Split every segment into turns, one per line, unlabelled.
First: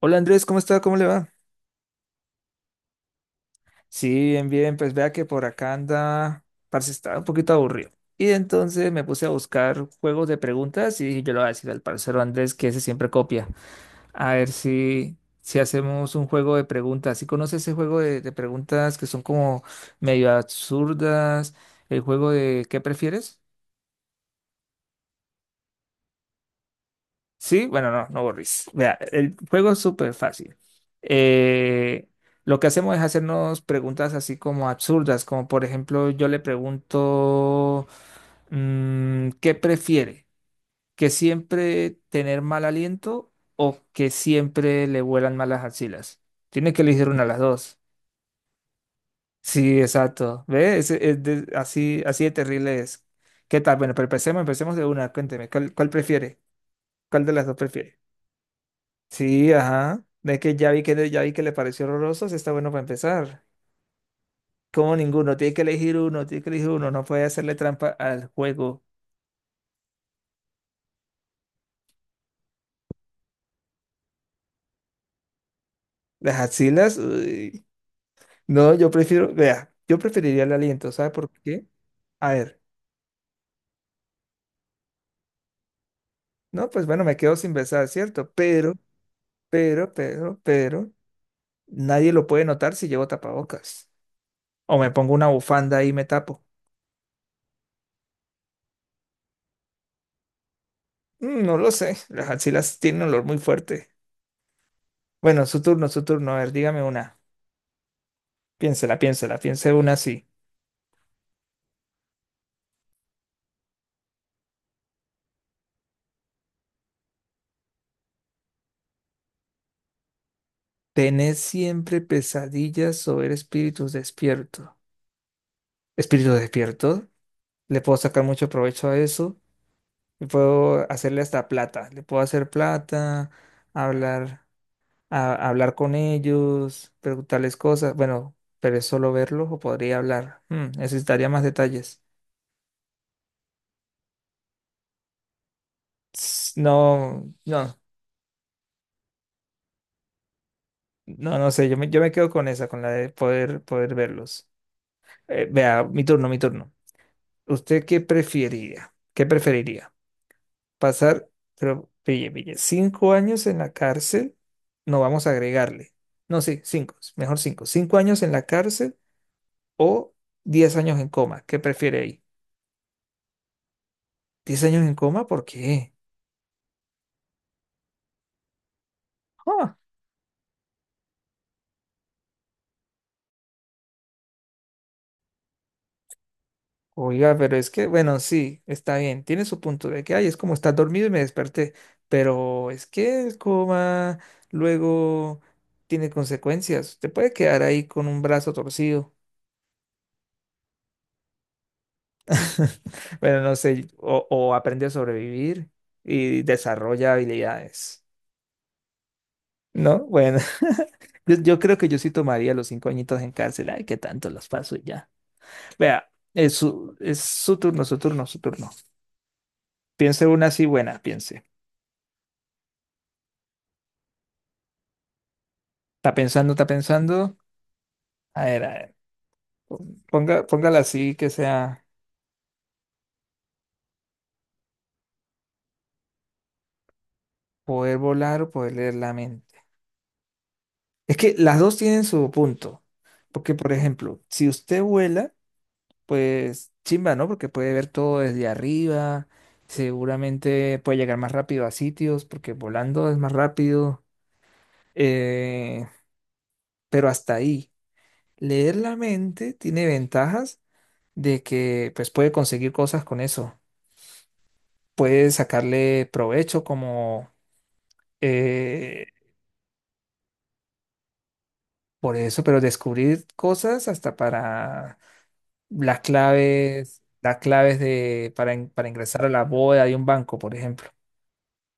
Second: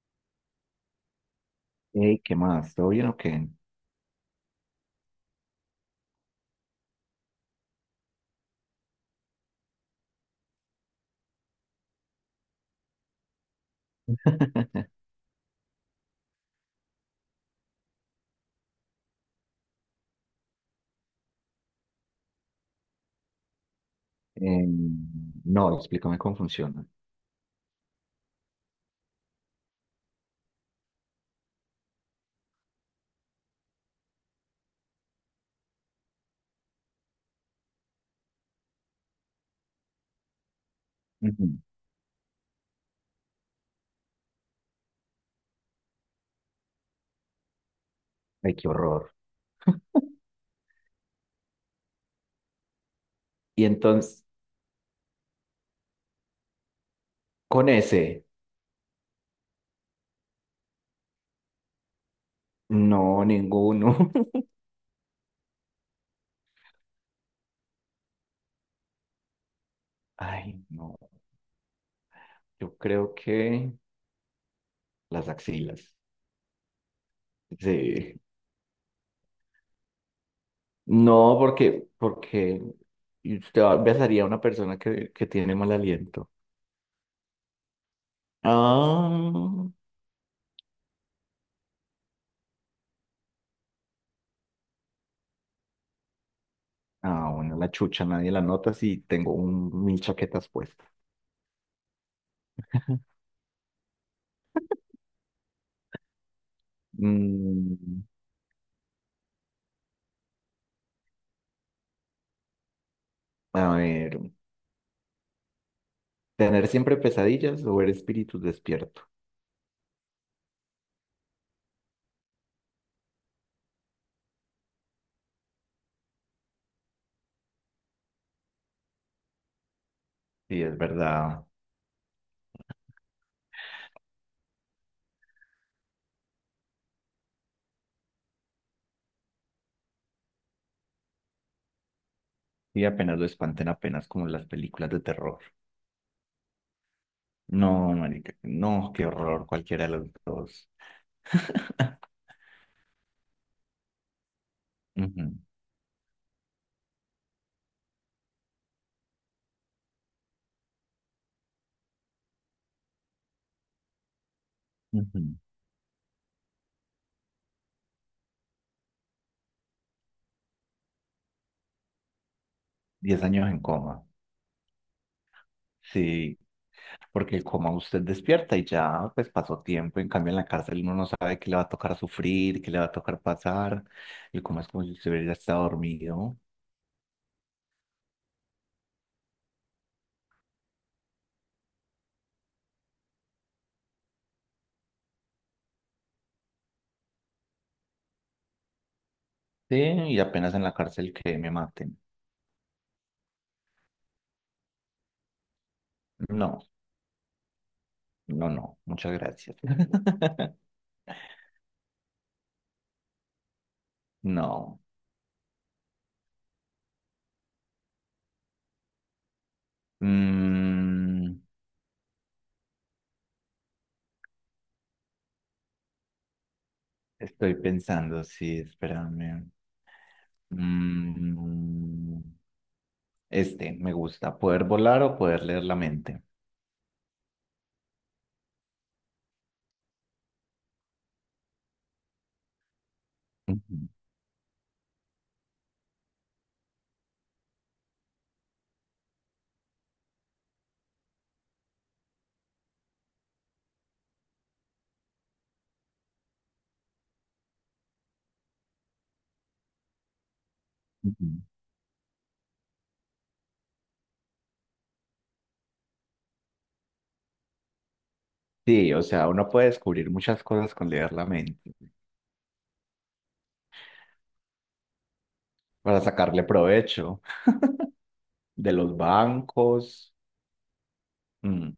Hola Andrés, ¿cómo está? ¿Cómo le va?
Hey, ¿qué más? ¿Todo bien o qué?
Sí, bien, bien, pues vea que por acá anda, parce, estaba un poquito aburrido. Y entonces me puse a buscar juegos de preguntas y dije, yo le voy a decir al parcero Andrés que ese siempre copia. A ver si hacemos un juego de preguntas. ¿Sí conoce ese juego de preguntas que son como medio absurdas? El juego de ¿qué prefieres?
Em, no, explícame cómo funciona.
Sí, bueno, no, no borris. Vea, el juego es súper fácil. Eh, lo que hacemos es hacernos preguntas así como absurdas, como por ejemplo, yo le pregunto, ¿qué prefiere? ¿Que
Ujú.
siempre tener mal aliento o que siempre le vuelan malas axilas? Tiene que elegir una de las dos.
Ay, qué horror.
Sí, exacto. ¿Ve? Es así, así de terrible es. ¿Qué
Y
tal? Bueno, pero
entonces,
empecemos, empecemos de una. Cuénteme, ¿cuál prefiere? ¿Cuál de las dos
con
prefiere?
ese,
Sí, ajá. Es que ya vi que le pareció horroroso, sí está bueno para
no,
empezar.
ninguno.
Como ninguno, tiene que elegir uno, tiene que elegir uno, no puede hacerle trampa al juego.
Ay, no, yo creo que las axilas.
Las axilas, uy.
Sí.
No, yo prefiero, vea, yo preferiría el aliento, ¿sabe por
No,
qué?
porque,
A ver,
porque usted besaría a una persona que tiene mal aliento.
no, pues bueno, me quedo sin besar, ¿cierto? Pero,
Ah,
pero, pero, pero, nadie lo puede notar si llevo tapabocas. O me pongo una bufanda y me tapo.
ah, bueno, la chucha, nadie la nota si tengo mil chaquetas puestas.
No lo sé, las axilas tienen un olor muy fuerte. Bueno, su turno, a ver, dígame una.
Mm,
Piénsela, piénsela, piense una así.
a ver. Tener siempre pesadillas o ver espíritus despierto.
¿Tenés siempre pesadillas o ver espíritus despiertos? ¿Espíritus despiertos? Le puedo sacar mucho provecho a eso. Y
Sí, es
puedo hacerle
verdad.
hasta plata. Le puedo hacer plata, hablar, hablar con ellos, preguntarles cosas. Bueno, pero es solo verlos o podría hablar. Necesitaría más detalles.
Y apenas lo espanten, apenas como en las películas de terror.
No, no,
No, marica, no, qué horror, cualquiera de los dos.
no, no sé. Yo me, yo me quedo con esa, con la de poder verlos.
Ujú,
Vea, mi turno, mi turno. ¿Usted qué preferiría? ¿Qué preferiría? ¿Pasar, pero pille, pille, 5 años en la cárcel? No vamos a
ujú.
agregarle. No, sí, cinco, mejor cinco. ¿5 años en la cárcel o 10 años en coma? ¿Qué prefiere ahí?
10 años en coma.
¿10 años en coma? ¿Por qué?
Sí, porque el coma usted despierta y ya pues pasó
Ah,
tiempo. En cambio, en la cárcel uno no sabe qué le va a tocar sufrir, qué le va a tocar pasar. El coma es como si usted hubiera estado dormido.
oiga, pero es que, bueno, sí, está bien. Tiene su punto de que, ay, es como estar dormido y me desperté. Pero es que el coma luego tiene consecuencias. Te puede quedar ahí con un brazo torcido.
Sí, y apenas en la cárcel que me maten.
Bueno, no sé, o aprende a sobrevivir y
No.
desarrolla habilidades,
No, no, muchas gracias.
¿no? Bueno, yo creo que yo sí tomaría los 5 añitos en cárcel, ay, qué tanto los paso
No.
y ya. Vea, es su turno, su turno, su turno. Piense una así buena,
Mm,
piense. Está pensando, está pensando.
Estoy pensando, sí,
A ver,
espérame.
póngala así que sea
Mm, este, me gusta, poder volar o poder leer la mente.
poder volar o poder leer la mente. Es que las dos tienen su punto, porque por
Ujú,
ejemplo, si usted vuela pues chimba, ¿no? Porque puede ver todo desde arriba, seguramente puede llegar más rápido a sitios, porque volando es más rápido, eh, pero hasta ahí. Leer la mente tiene ventajas
ujú.
de que pues puede conseguir cosas con eso, puede sacarle provecho como
Sí, o
eh,
sea, uno puede descubrir muchas cosas con leer la mente,
por eso, pero descubrir cosas hasta para
para sacarle provecho
las claves de, para,
de
para
los
ingresar a la bóveda de un
bancos.
banco, por ejemplo.
Mm,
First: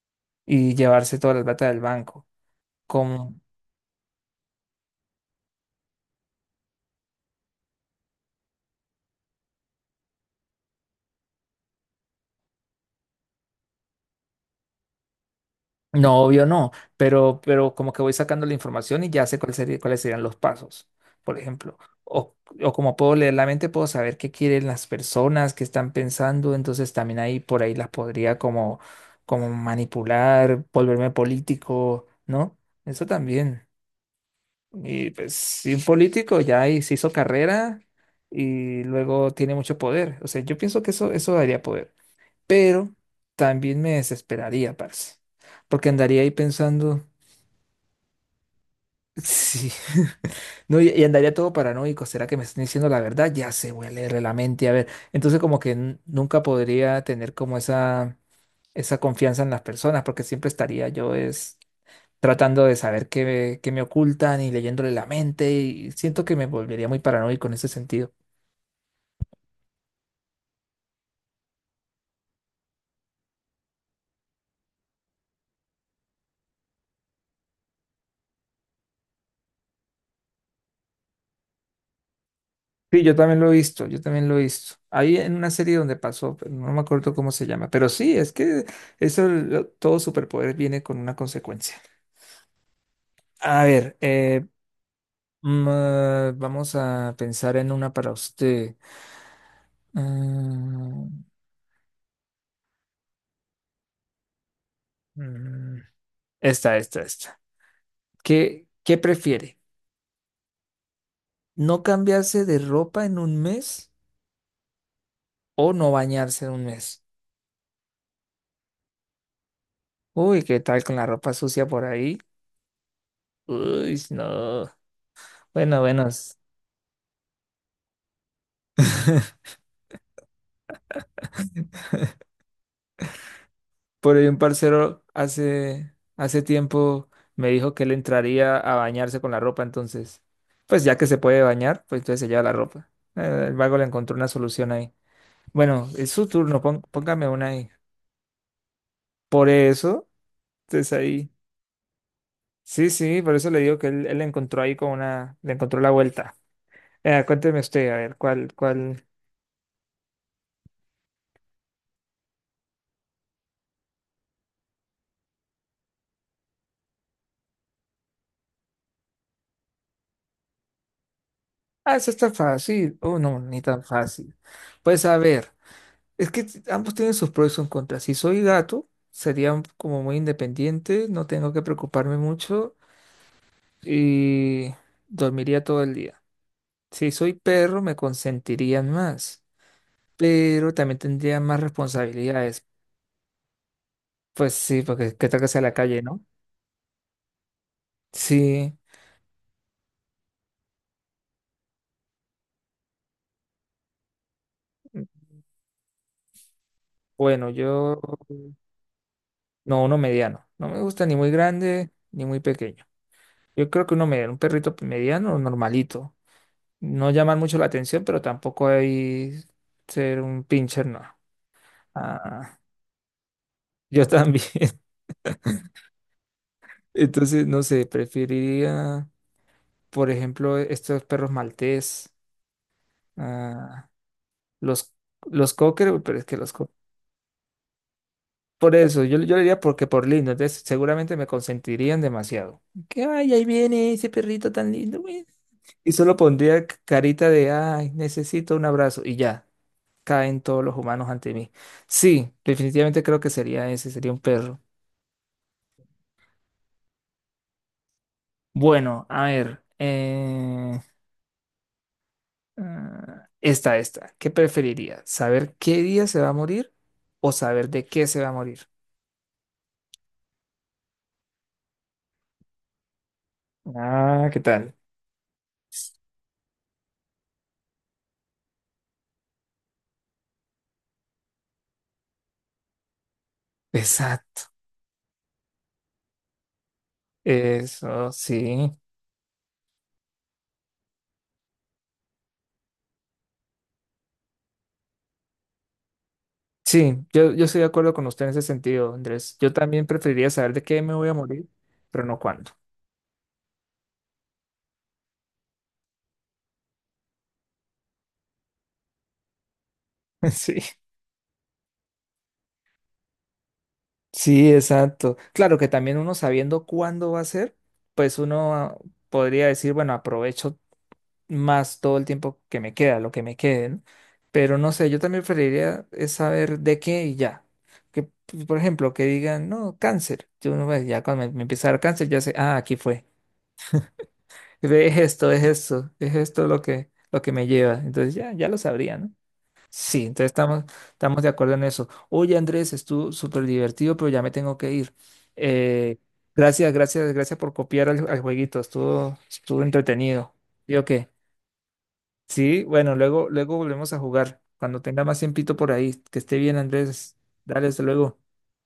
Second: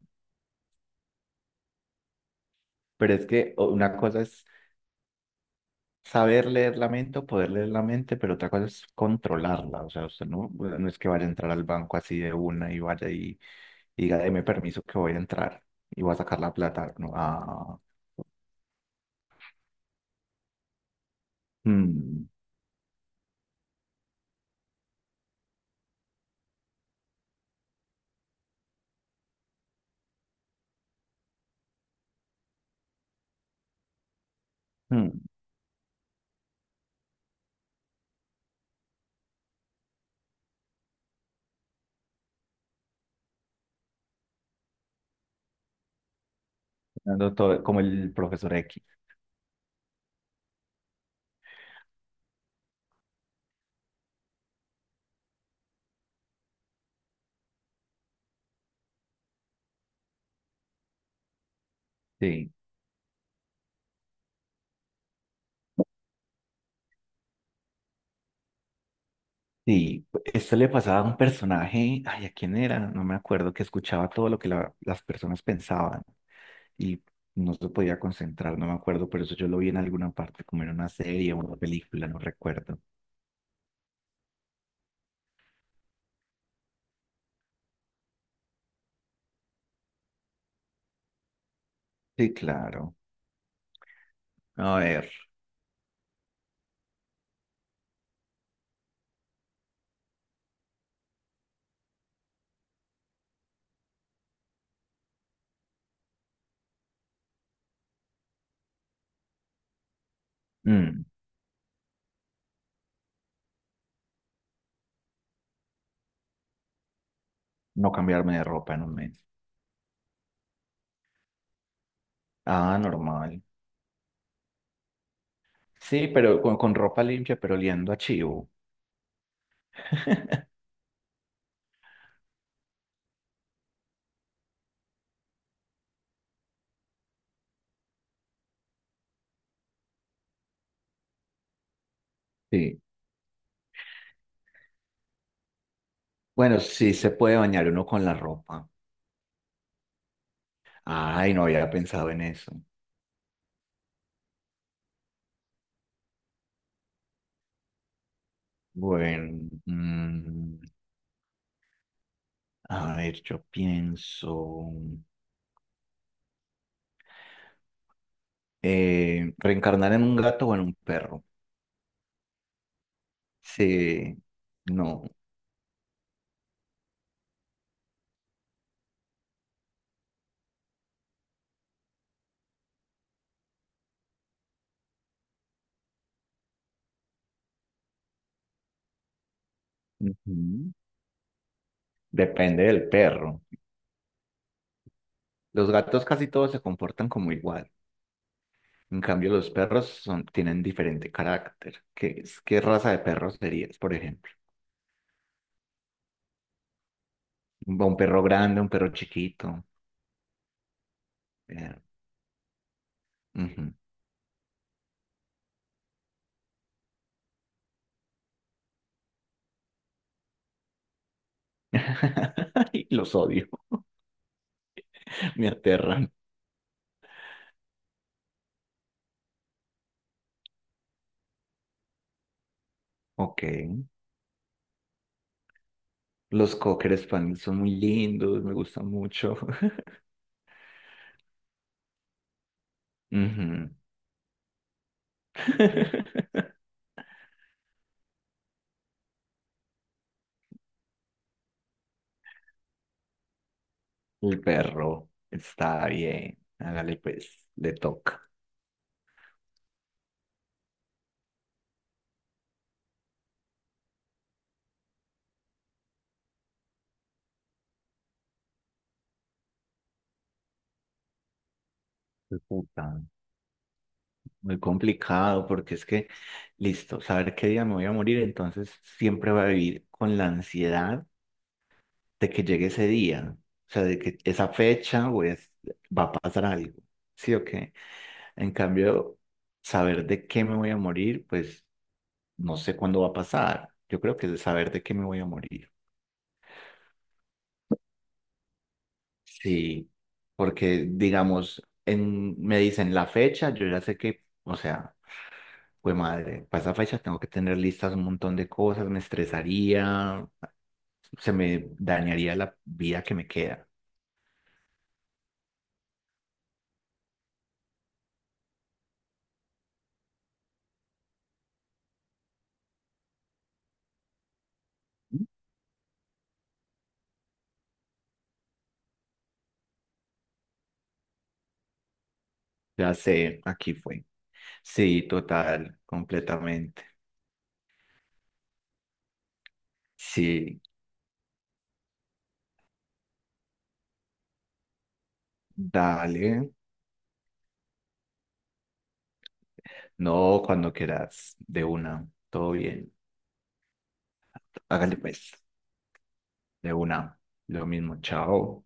Y llevarse toda la plata del banco.
Pero es
Como,
que una cosa es saber leer la mente o poder leer la mente, pero otra cosa es controlarla. O sea, usted no, bueno, no es que vaya a entrar al banco así de una y vaya y diga, deme permiso que voy a entrar y voy a
no,
sacar
obvio
la
no,
plata. No,
pero como que voy sacando la información y ya sé cuáles serían los pasos, por ejemplo.
mm,
O, o como puedo leer la mente, puedo saber qué quieren las personas, qué están pensando, entonces también ahí por ahí las podría como manipular, volverme político, ¿no? Eso también. Y
mm,
pues si un político ya ahí se hizo carrera y luego tiene mucho poder. O sea, yo pienso que eso daría poder. Pero también me desesperaría, parce, porque andaría ahí pensando,
dando como el profesor X.
sí, no, y andaría todo paranoico, ¿será que me están diciendo la verdad? Ya se voy a leerle la mente, a ver, entonces como que nunca podría tener como esa, confianza en las personas, porque siempre estaría yo es
Sí.
tratando de saber qué me ocultan y leyéndole la mente, y siento que me volvería muy paranoico en ese sentido.
Sí, esto le pasaba a un personaje, ay, ¿a quién era? No me acuerdo, que escuchaba todo lo que las personas pensaban y no se podía concentrar, no me acuerdo, pero eso yo lo vi en alguna parte, como en una serie o una película, no recuerdo.
Sí, yo también lo he visto, yo también lo he visto. Ahí en una serie donde pasó, pero no me acuerdo cómo se llama, pero sí, es que eso, todo superpoder viene con una consecuencia.
Sí, claro.
A ver,
A ver,
ah, vamos a pensar en una para usted. Mm, mm, Esta, esta, esta. ¿Qué prefiere?
mm,
¿No cambiarse de ropa en un mes o no bañarse en un mes?
no cambiarme de ropa en un mes.
Uy, ¿qué tal con la ropa sucia por ahí?
Ah, normal.
Uy, no. Bueno, bueno.
Sí, pero con ropa limpia, pero oliendo a chivo.
Por ahí un parcero hace tiempo me dijo que él entraría a bañarse con la ropa, entonces, pues ya que se puede bañar, pues entonces se lleva la
Sí.
ropa. El vago le encontró una solución ahí. Bueno, es su
Bueno,
turno,
sí se
póngame
puede
una
bañar
ahí.
uno con la ropa.
Por eso, entonces ahí.
Ay, no había pensado en eso.
Sí, sí, por eso le digo que él le encontró ahí con una, le encontró la vuelta. Cuénteme usted, a ver, ¿cuál?
Bueno, a ver, yo pienso reencarnar en un gato o en un perro.
Ah, eso está fácil. Oh, no, ni tan
Sí,
fácil.
no.
Pues a ver. Es que ambos tienen sus pros y sus contras. Si soy gato, sería como muy independiente, no tengo que preocuparme mucho y dormiría todo el día. Si soy perro, me consentirían más,
Ujú.
pero también tendría más
Depende
responsabilidades.
del perro.
Pues sí, porque qué tal que sea
Los
la calle,
gatos
¿no?
casi todos se comportan como igual.
Sí,
En cambio, los perros son, tienen diferente carácter. ¿Qué, qué raza de perro serías, por ejemplo?
bueno,
Un
yo
perro grande, un perro chiquito.
no, uno mediano. No me gusta ni muy
Eh,
grande ni muy pequeño. Yo
Ujú.
creo que uno mediano, un perrito mediano o normalito. No llamar mucho la atención, pero tampoco hay ser un pincher, no. Ah,
Ay, los odio,
yo también.
me aterran.
Entonces, no sé, preferiría, por ejemplo, estos perros maltés,
Ok.
ah, los, los cocker, uy, pero es que los
Los
cocker.
cocker spaniels son muy lindos, me
Por
gustan
eso, yo
mucho.
le diría porque por lindo, entonces seguramente me consentirían demasiado. Que, ay, ahí
Ujú.
viene ese perrito tan lindo, güey. Y solo pondría carita de, ay, necesito un abrazo y ya. Caen todos los humanos ante mí. Sí, definitivamente creo que sería ese, sería un
El
perro.
perro está bien. Hágale pues, le toca.
Bueno, a ver, ah, esta, ¿qué preferiría? ¿Saber qué día se va a morir o saber de qué se va a morir?
Puta.
Ah, ¿qué
Muy
tal?
complicado porque es que, listo, saber qué día me voy a morir, entonces siempre va a vivir con la ansiedad de que llegue ese día, o sea, de que
Exacto,
esa fecha o va a pasar algo, ¿sí o qué?
eso
En
sí.
cambio, saber de qué me voy a morir, pues no sé cuándo va a pasar. Yo creo que es saber de qué me voy a morir.
Sí, yo estoy de acuerdo con usted en ese sentido, Andrés. Yo también
Sí,
preferiría saber de qué
porque
me voy a morir,
digamos,
pero no
en,
cuándo.
me dicen la fecha, yo ya sé que, o sea... Pues madre, para esa fecha tengo que tener listas un montón de cosas, me estresaría,
Sí.
se me dañaría la vida que me queda.
Sí, exacto. Claro que también uno sabiendo cuándo va a ser, pues uno podría decir, bueno, aprovecho más todo el tiempo que me queda, lo que me quede, ¿no? Pero no sé, yo también preferiría es saber de qué y ya. Que, por ejemplo, que digan, no, cáncer. Yo uno, pues, ya cuando me empieza a dar cáncer, ya sé, ah, aquí
Ya
fue.
sé, aquí fue.
Ve, es
Sí,
esto, es
total,
esto, es esto
completamente.
lo que me lleva. Entonces ya, ya lo sabría, ¿no? Sí, entonces
Sí,
estamos, estamos de acuerdo en eso. Oye, Andrés, estuvo súper divertido, pero ya me tengo que ir. Eh,
dale.
Gracias, gracias, gracias por copiar al jueguito. Estuvo, estuvo entretenido.
No, cuando
¿Sí o qué?
quieras, de una, todo
Sí,
bien.
bueno, luego, luego volvemos a jugar. Cuando
Hágale
tenga más
pues,
tiempito por ahí. Que esté bien,
de
Andrés.
una, lo
Dale, hasta
mismo,
luego.
chao.